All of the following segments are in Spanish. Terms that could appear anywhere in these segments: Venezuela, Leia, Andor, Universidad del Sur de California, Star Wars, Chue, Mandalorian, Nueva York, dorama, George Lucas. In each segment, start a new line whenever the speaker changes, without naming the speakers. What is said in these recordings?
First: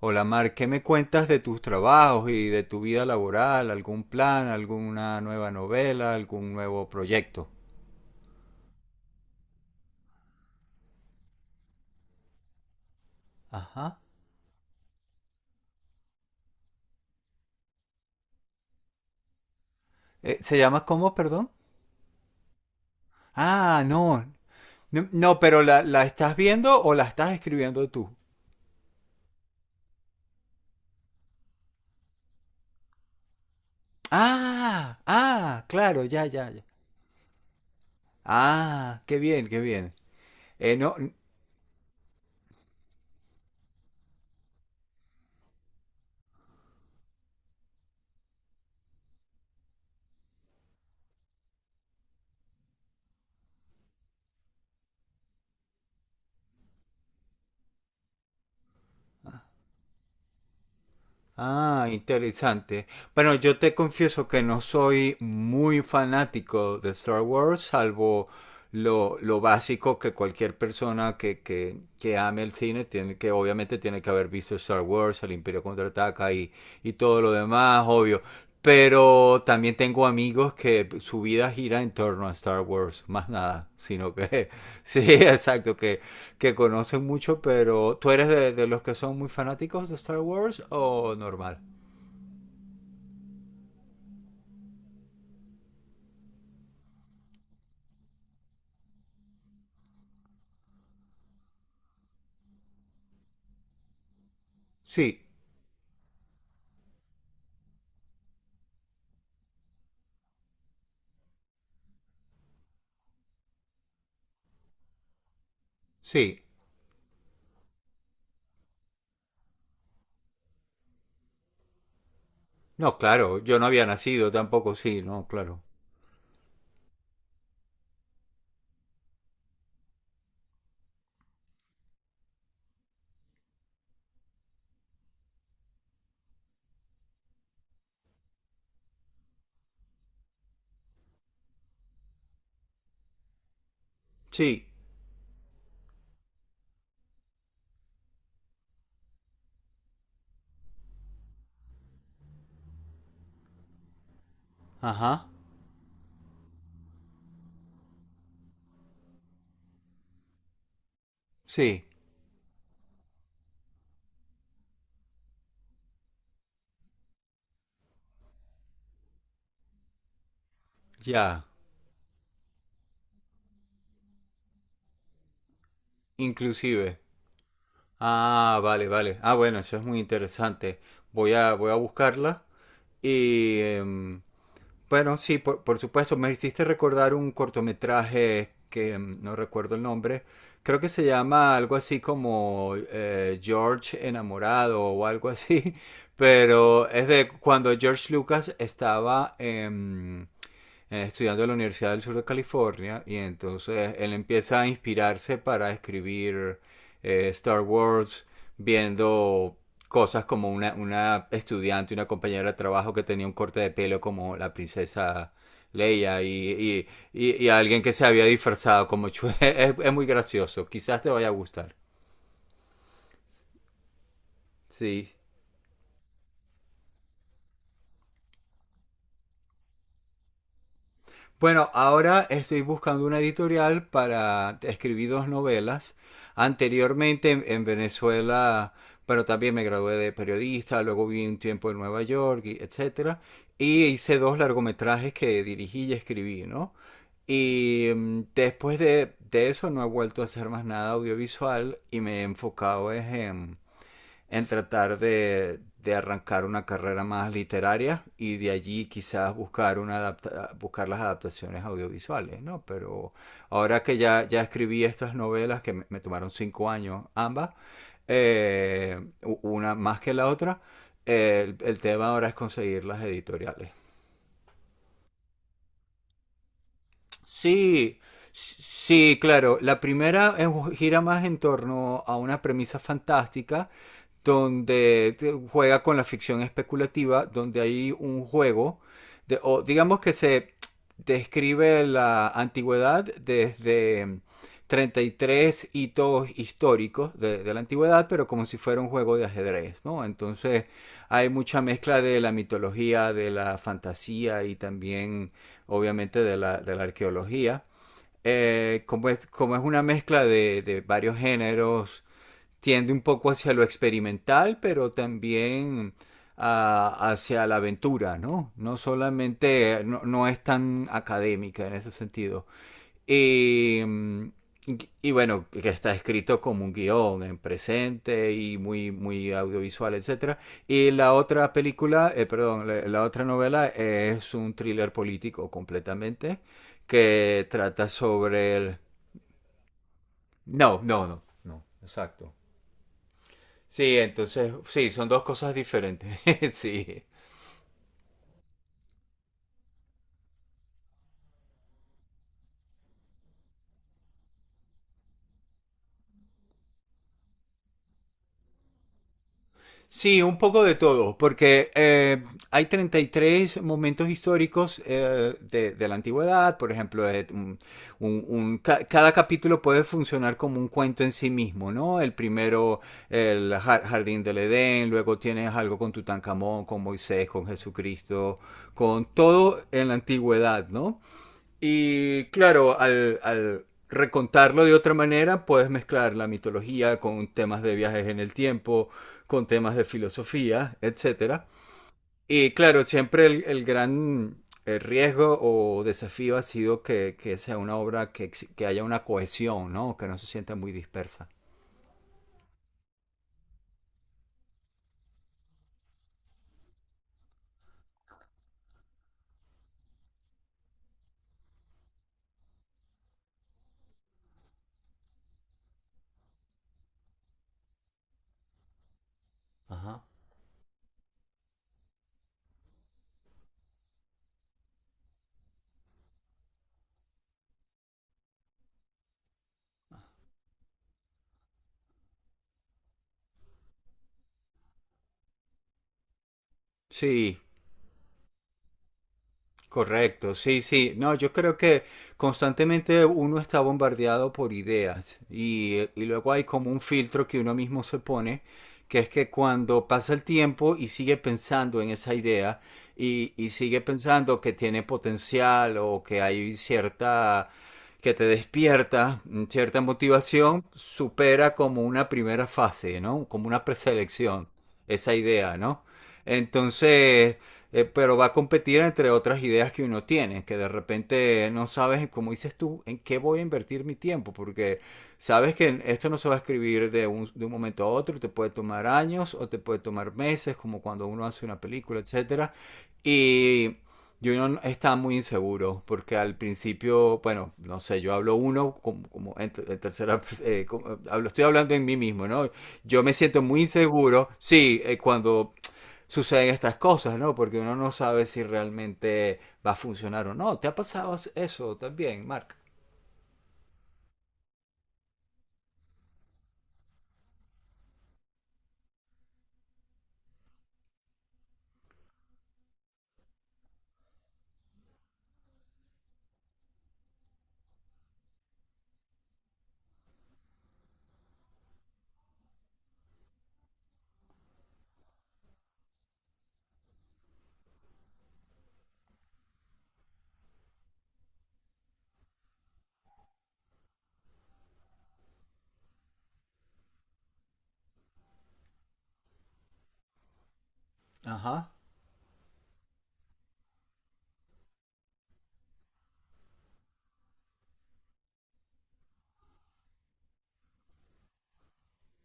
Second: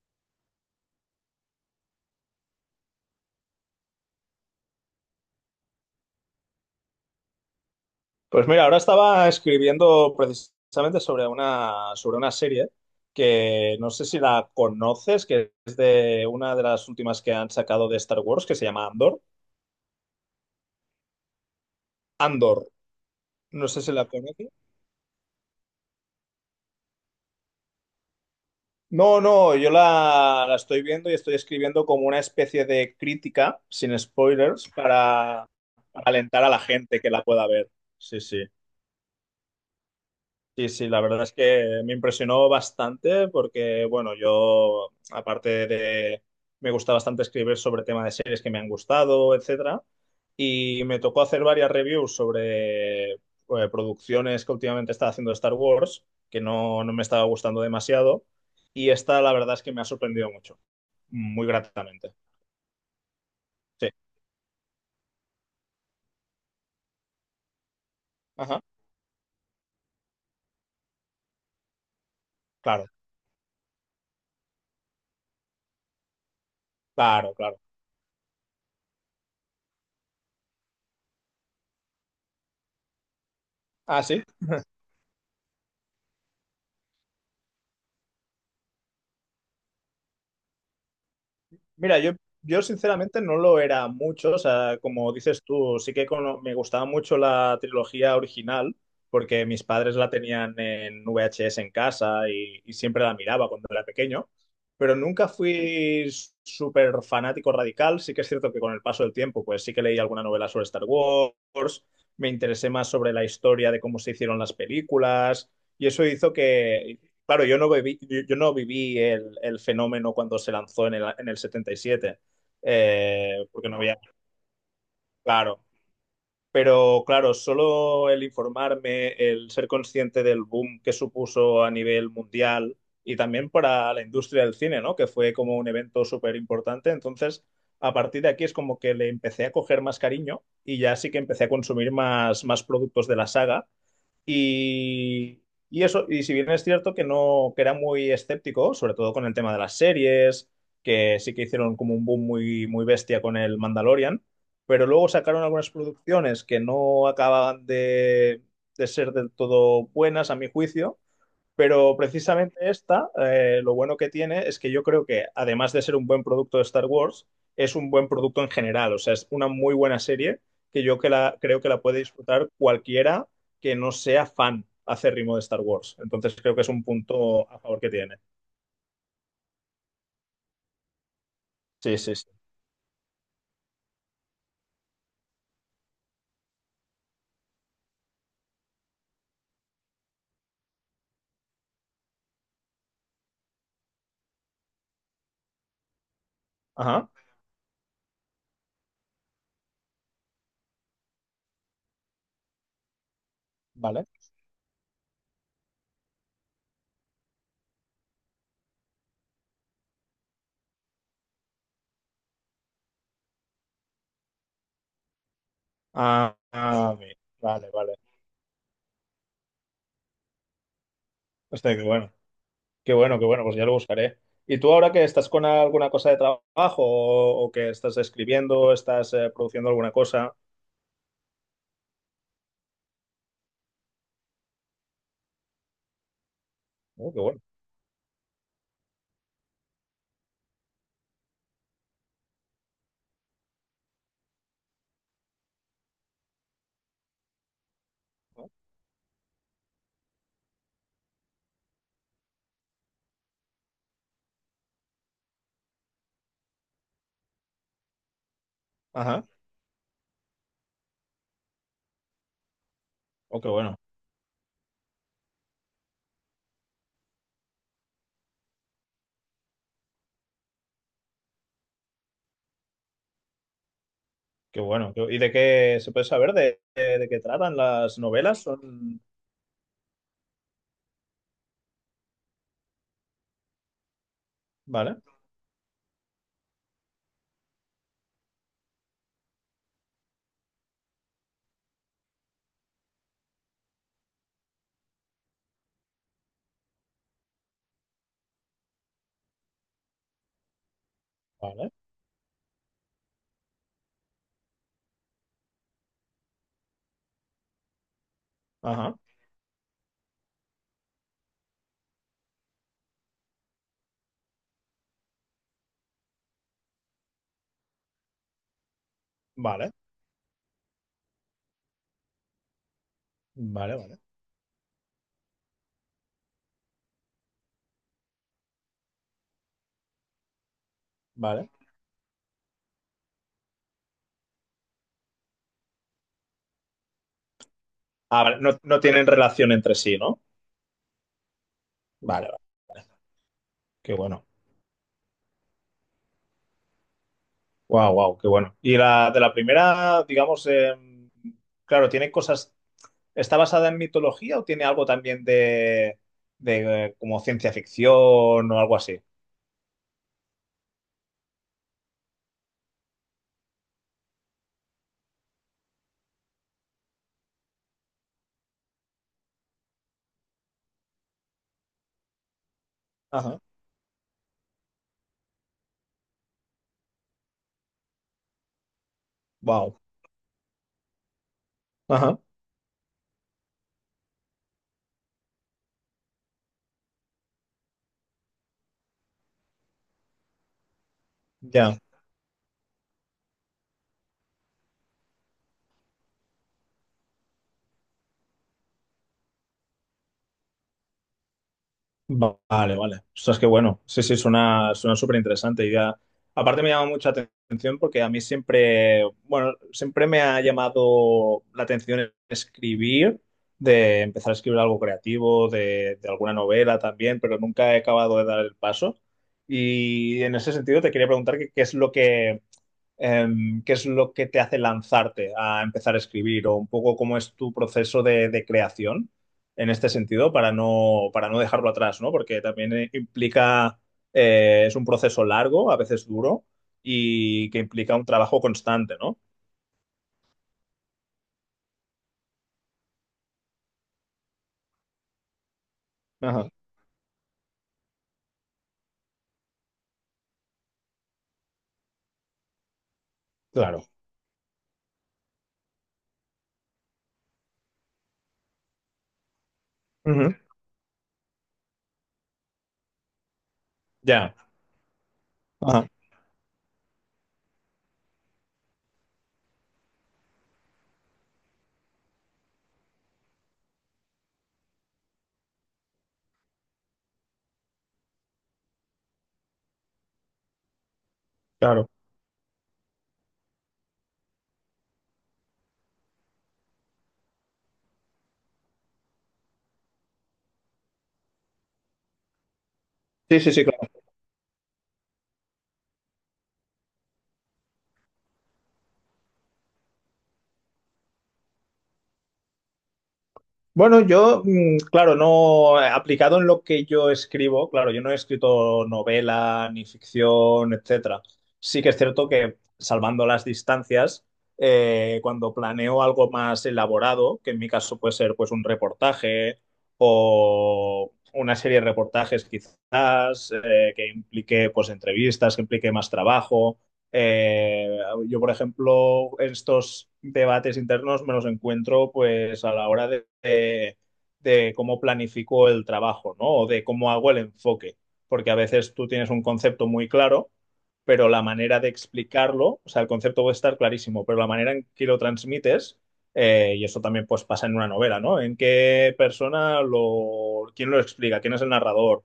Hola Mar, ¿qué me cuentas de tus trabajos y de tu vida laboral? ¿Algún plan, alguna nueva novela, algún nuevo proyecto?
Pues mira, ahora estaba escribiendo precisamente sobre una serie que no
Ajá.
sé si la conoces, que es de una de las últimas que han sacado de Star Wars, que se llama Andor.
¿Se llama cómo, perdón?
Andor, no sé
Ah,
si la
no.
conoces.
No, no, pero la estás viendo o la estás escribiendo tú.
No, no, yo la estoy viendo y estoy escribiendo como una especie de crítica, sin spoilers,
Ah, ah, claro,
para
ya,
alentar
ya,
a la
ya.
gente que la pueda ver. Sí, sí.
Ah, qué bien, qué bien.
Sí, sí,
No.
la verdad es que me impresionó bastante porque, bueno, yo, me gusta bastante escribir sobre temas de series que me han gustado, etcétera, y me tocó hacer varias reviews sobre producciones que últimamente estaba haciendo de Star Wars, que no me estaba gustando demasiado, y esta la verdad es que me ha sorprendido mucho, muy
Ah,
gratamente.
interesante. Bueno, yo te
Sí,
confieso que no soy muy fanático de Star Wars, salvo
ajá,
lo básico que cualquier persona que ame el cine
claro,
tiene que, obviamente, tiene que haber visto Star Wars, el Imperio Contraataca y todo lo
claro, claro.
demás, obvio. Pero también tengo amigos que su vida gira en torno a Star Wars, más nada,
Ah,
sino
sí.
que, sí, exacto, que conocen mucho, pero ¿tú eres de los que son muy fanáticos de Star Wars o normal?
Mira, yo sinceramente no lo era mucho, o sea, como dices tú, sí que me gustaba mucho la trilogía original, porque mis padres la tenían en VHS en casa y siempre la miraba cuando era pequeño, pero
Sí,
nunca fui súper fanático radical, sí que es cierto que con el paso del tiempo, pues sí que leí alguna novela sobre Star Wars, me interesé más sobre la historia de cómo se hicieron las películas, y eso hizo
sí.
que, claro, yo no viví el fenómeno cuando se lanzó en en el 77,
No, claro, yo no
porque no
había
había,
nacido tampoco, sí, no,
claro.
claro.
Pero claro, solo el informarme, el ser consciente del boom que supuso a nivel mundial y también para la industria del cine, ¿no? Que fue como un evento súper importante. Entonces, a partir de aquí es como que le empecé a coger más cariño y ya sí que empecé a consumir más, más productos de la saga.
Sí,
Y, y eso, y si bien es cierto que no, que era muy escéptico, sobre todo con el tema de las series, que sí que hicieron como un boom muy, muy bestia con el Mandalorian, pero luego
ajá,
sacaron algunas producciones que no acababan de ser del todo buenas, a mi juicio,
sí,
pero precisamente esta, lo bueno que tiene es que yo creo que, además de ser un buen producto de Star Wars, es un buen producto en general. O sea, es una muy buena serie que
ya,
creo que la puede disfrutar cualquiera que no sea fan acérrimo de Star Wars. Entonces creo que es un
inclusive.
punto a favor que tiene.
Ah, vale, vale. Ah, bueno, eso es muy interesante. Voy a
Sí, sí, sí.
buscarla y, bueno, sí, por supuesto, me hiciste recordar un cortometraje que no recuerdo el nombre, creo que se llama algo así como George enamorado o algo así, pero es
Ajá,
de cuando George Lucas estaba estudiando en la Universidad del Sur de California y entonces
vale.
él empieza a inspirarse para escribir Star Wars viendo cosas como una estudiante, una compañera de trabajo que tenía un corte de pelo como la princesa Leia
Ah, ah, bien.
y
Vale,
alguien que
vale.
se había disfrazado como Chue. Es muy gracioso, quizás te vaya a gustar.
Hostia, qué bueno. Qué bueno, qué bueno, pues ya lo buscaré. ¿Y tú ahora que
Sí,
estás con alguna cosa de trabajo o que estás escribiendo, estás produciendo alguna cosa?
bueno, ahora estoy buscando una editorial para escribir dos novelas.
Oh, qué
Anteriormente
bueno.
en Venezuela, pero también me gradué de periodista, luego viví un tiempo en Nueva York, y etcétera, y hice dos largometrajes que dirigí y escribí, ¿no? Y después de eso no he vuelto a hacer más nada audiovisual y me he enfocado es en tratar de arrancar una carrera más literaria y de allí
Ajá.
quizás buscar, una buscar las adaptaciones audiovisuales, ¿no? Pero
Oh, qué bueno.
ahora que ya, ya escribí estas novelas, que me tomaron 5 años ambas, eh, una más que la otra, el tema ahora es conseguir las editoriales.
Qué bueno. ¿Y de qué se puede saber de qué tratan
Sí,
las novelas? Son...
sí, claro. La primera gira más en torno a una premisa fantástica
Vale,
donde juega con la ficción especulativa, donde hay un juego, de, o digamos que se describe la antigüedad desde 33 hitos históricos la antigüedad, pero como si fuera un juego de ajedrez, ¿no? Entonces hay mucha
vale.
mezcla de la mitología, de la fantasía y también obviamente de de la arqueología.
Ajá.
Como es una mezcla de varios géneros, tiende un poco hacia lo experimental, pero también hacia la aventura, ¿no? No
Vale,
solamente, no, no es tan académica en ese sentido.
vale,
Y,
vale,
y bueno, que está escrito como un guión en presente y muy, muy audiovisual, etcétera. Y la
vale.
otra película, perdón, la otra novela es un thriller político completamente que trata
Ah, vale.
sobre
No,
el...
no tienen relación entre sí, ¿no?
No, no, no, no,
Vale,
exacto.
vale. Qué
Sí,
bueno.
entonces, sí, son dos cosas diferentes. Sí.
Wow, wow, qué bueno. Y la de la primera, digamos, claro, tiene cosas. ¿Está basada en mitología o tiene algo también de como ciencia ficción o algo así?
Sí, un poco de todo, porque hay 33 momentos históricos de la antigüedad, por ejemplo, cada capítulo puede funcionar como un cuento en sí mismo, ¿no? El primero,
Ajá.
el jardín del Edén, luego tienes algo con Tutankamón, con Moisés, con Jesucristo, con todo
Wow.
en la antigüedad, ¿no?
Ajá.
Y claro, al recontarlo de otra manera, puedes mezclar la mitología con temas de viajes en el tiempo, con temas de filosofía, etcétera.
Ya.
Y claro, siempre el gran el riesgo o desafío ha sido que sea una obra haya una cohesión, ¿no? Que no se sienta muy dispersa.
Vale, vale. Ostras, qué bueno. Sí, sí, suena súper interesante. Y ya, aparte me llama mucha atención porque a mí siempre, bueno, siempre me ha llamado la atención escribir, de empezar a escribir algo creativo, de alguna novela también, pero nunca he acabado de dar el paso.
Ajá.
Y en ese sentido te quería preguntar qué es lo que eh, ¿qué es lo que te hace lanzarte a empezar a escribir o un poco cómo es tu proceso de creación en este sentido para no dejarlo atrás, ¿no? Porque también implica, es un proceso largo, a veces duro
Sí,
y que implica un trabajo constante, ¿no?
correcto, sí, sí. No, yo creo que constantemente uno está bombardeado por ideas y luego hay
Ajá,
como un filtro que uno mismo se pone, que es que cuando pasa el tiempo y sigue pensando en esa idea y sigue
claro.
pensando que tiene potencial o que hay cierta, que te despierta cierta
Ujú.
motivación, supera como una primera fase, ¿no? Como una
Ya,
preselección, esa idea, ¿no?
ajá,
Entonces, pero va a competir entre otras ideas que uno tiene, que de repente no sabes, como dices tú, en qué voy a invertir mi tiempo, porque sabes que esto no se va a escribir de un momento a otro, te puede tomar años o te puede tomar meses, como cuando uno hace una
claro.
película, etcétera, y... yo no está muy inseguro, porque al principio, bueno, no sé, yo hablo uno como, en tercera, hablo, estoy hablando en mí mismo, ¿no? Yo me
Sí,
siento
sí,
muy
sí, claro.
inseguro, sí, cuando suceden estas cosas, ¿no? Porque uno no sabe si realmente va a funcionar o no. ¿Te ha pasado eso también, Mark?
Bueno, claro, no, aplicado en lo que yo escribo, claro, yo no he escrito novela ni ficción, etcétera. Sí que es cierto que, salvando las distancias, cuando planeo algo más elaborado, que en mi caso puede ser pues un reportaje o una serie de reportajes quizás, que implique pues entrevistas, que implique más trabajo, eh, yo, por ejemplo, estos debates internos me los encuentro pues a la hora de cómo planifico el trabajo, ¿no? O de cómo hago el enfoque, porque a veces tú tienes un concepto muy claro, pero la
Ajá.
manera de explicarlo, o sea, el concepto puede estar clarísimo, pero la manera en que lo transmites, y eso también pues pasa en una novela, ¿no? ¿En qué persona lo, quién lo explica? ¿Quién es el narrador?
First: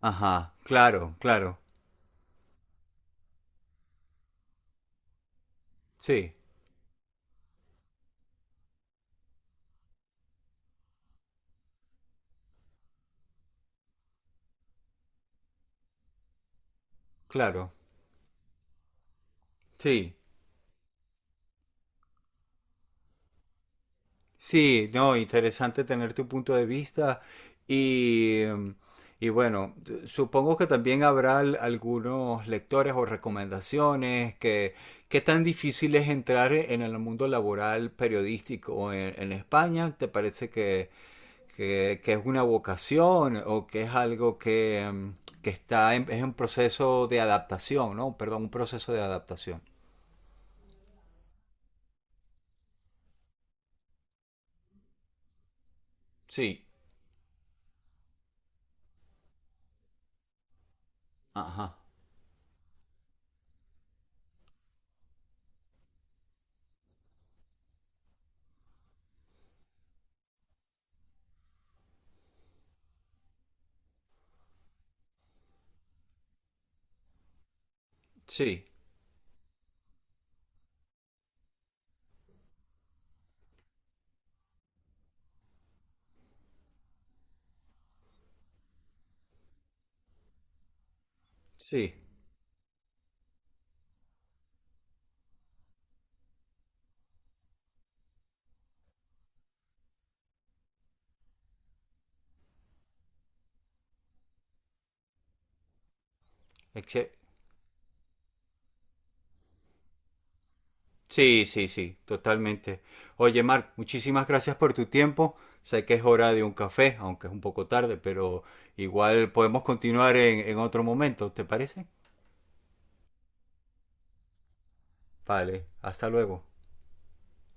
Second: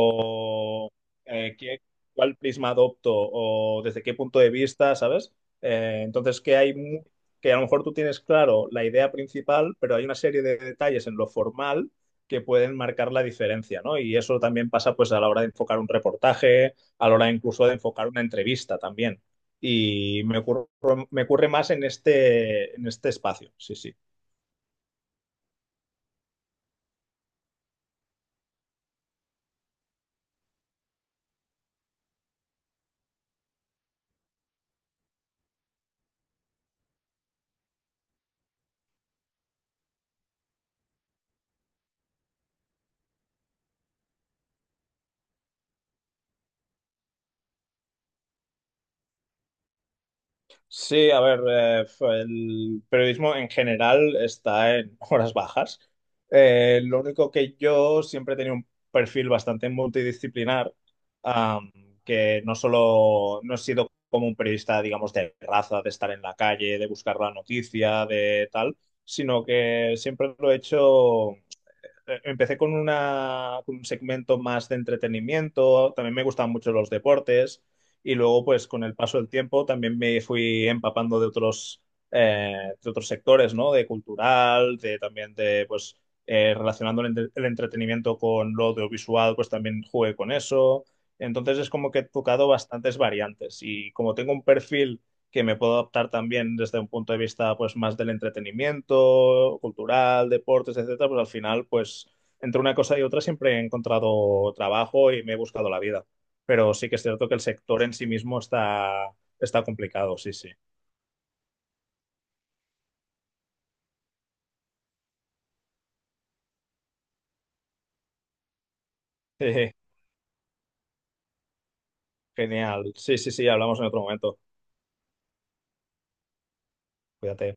Ajá,
O
claro,
eh,
claro.
qué, cuál prisma adopto o desde qué punto de vista, ¿sabes?
Sí,
Entonces, que a lo mejor tú tienes claro la idea principal, pero hay una serie de detalles en lo formal que pueden marcar la diferencia, ¿no? Y eso también pasa pues a la hora de enfocar un reportaje, a la hora incluso
claro.
de enfocar una entrevista también.
Sí,
Y me ocurre más en en este espacio, sí, sí.
sí, no, interesante tener tu punto de vista y, y bueno, supongo que también habrá algunos lectores o recomendaciones que qué tan difícil es entrar en el mundo laboral periodístico en España. ¿Te parece que, que es una vocación o que es algo que, que está en, es un proceso de adaptación, ¿no? Perdón, un proceso de adaptación.
Sí, a ver, el periodismo en general está en horas bajas.
Sí,
Lo único que yo siempre he tenido un perfil bastante multidisciplinar, am,
ajá,
que no solo no he sido como un periodista, digamos, de raza, de estar en la calle, de buscar la noticia, de tal, sino que siempre lo he hecho empecé con una, con un segmento más de entretenimiento, también me gustaban mucho los deportes y luego
sí,
pues con el paso del tiempo también me fui empapando de otros sectores, ¿no? De cultural, de también de pues relacionando el, el entretenimiento con lo audiovisual, pues también jugué con eso. Entonces es como
sí,
que he tocado bastantes variantes y como tengo un perfil que me puedo adaptar también desde un punto de vista pues más del entretenimiento, cultural, deportes, etcétera, pues al final pues entre una cosa y otra siempre he encontrado trabajo y me he buscado la vida. Pero sí que es
Exce-
cierto que el sector en sí mismo está, está complicado, sí, sí.
sí, sí, sí, totalmente. Oye, Marc, muchísimas gracias por tu tiempo. Sé que es hora de un café, aunque es un poco tarde, pero igual podemos continuar en otro momento, ¿te parece?
Genial. Sí, sí, sí, hablamos en otro momento.
Vale, hasta luego.
Cuídate.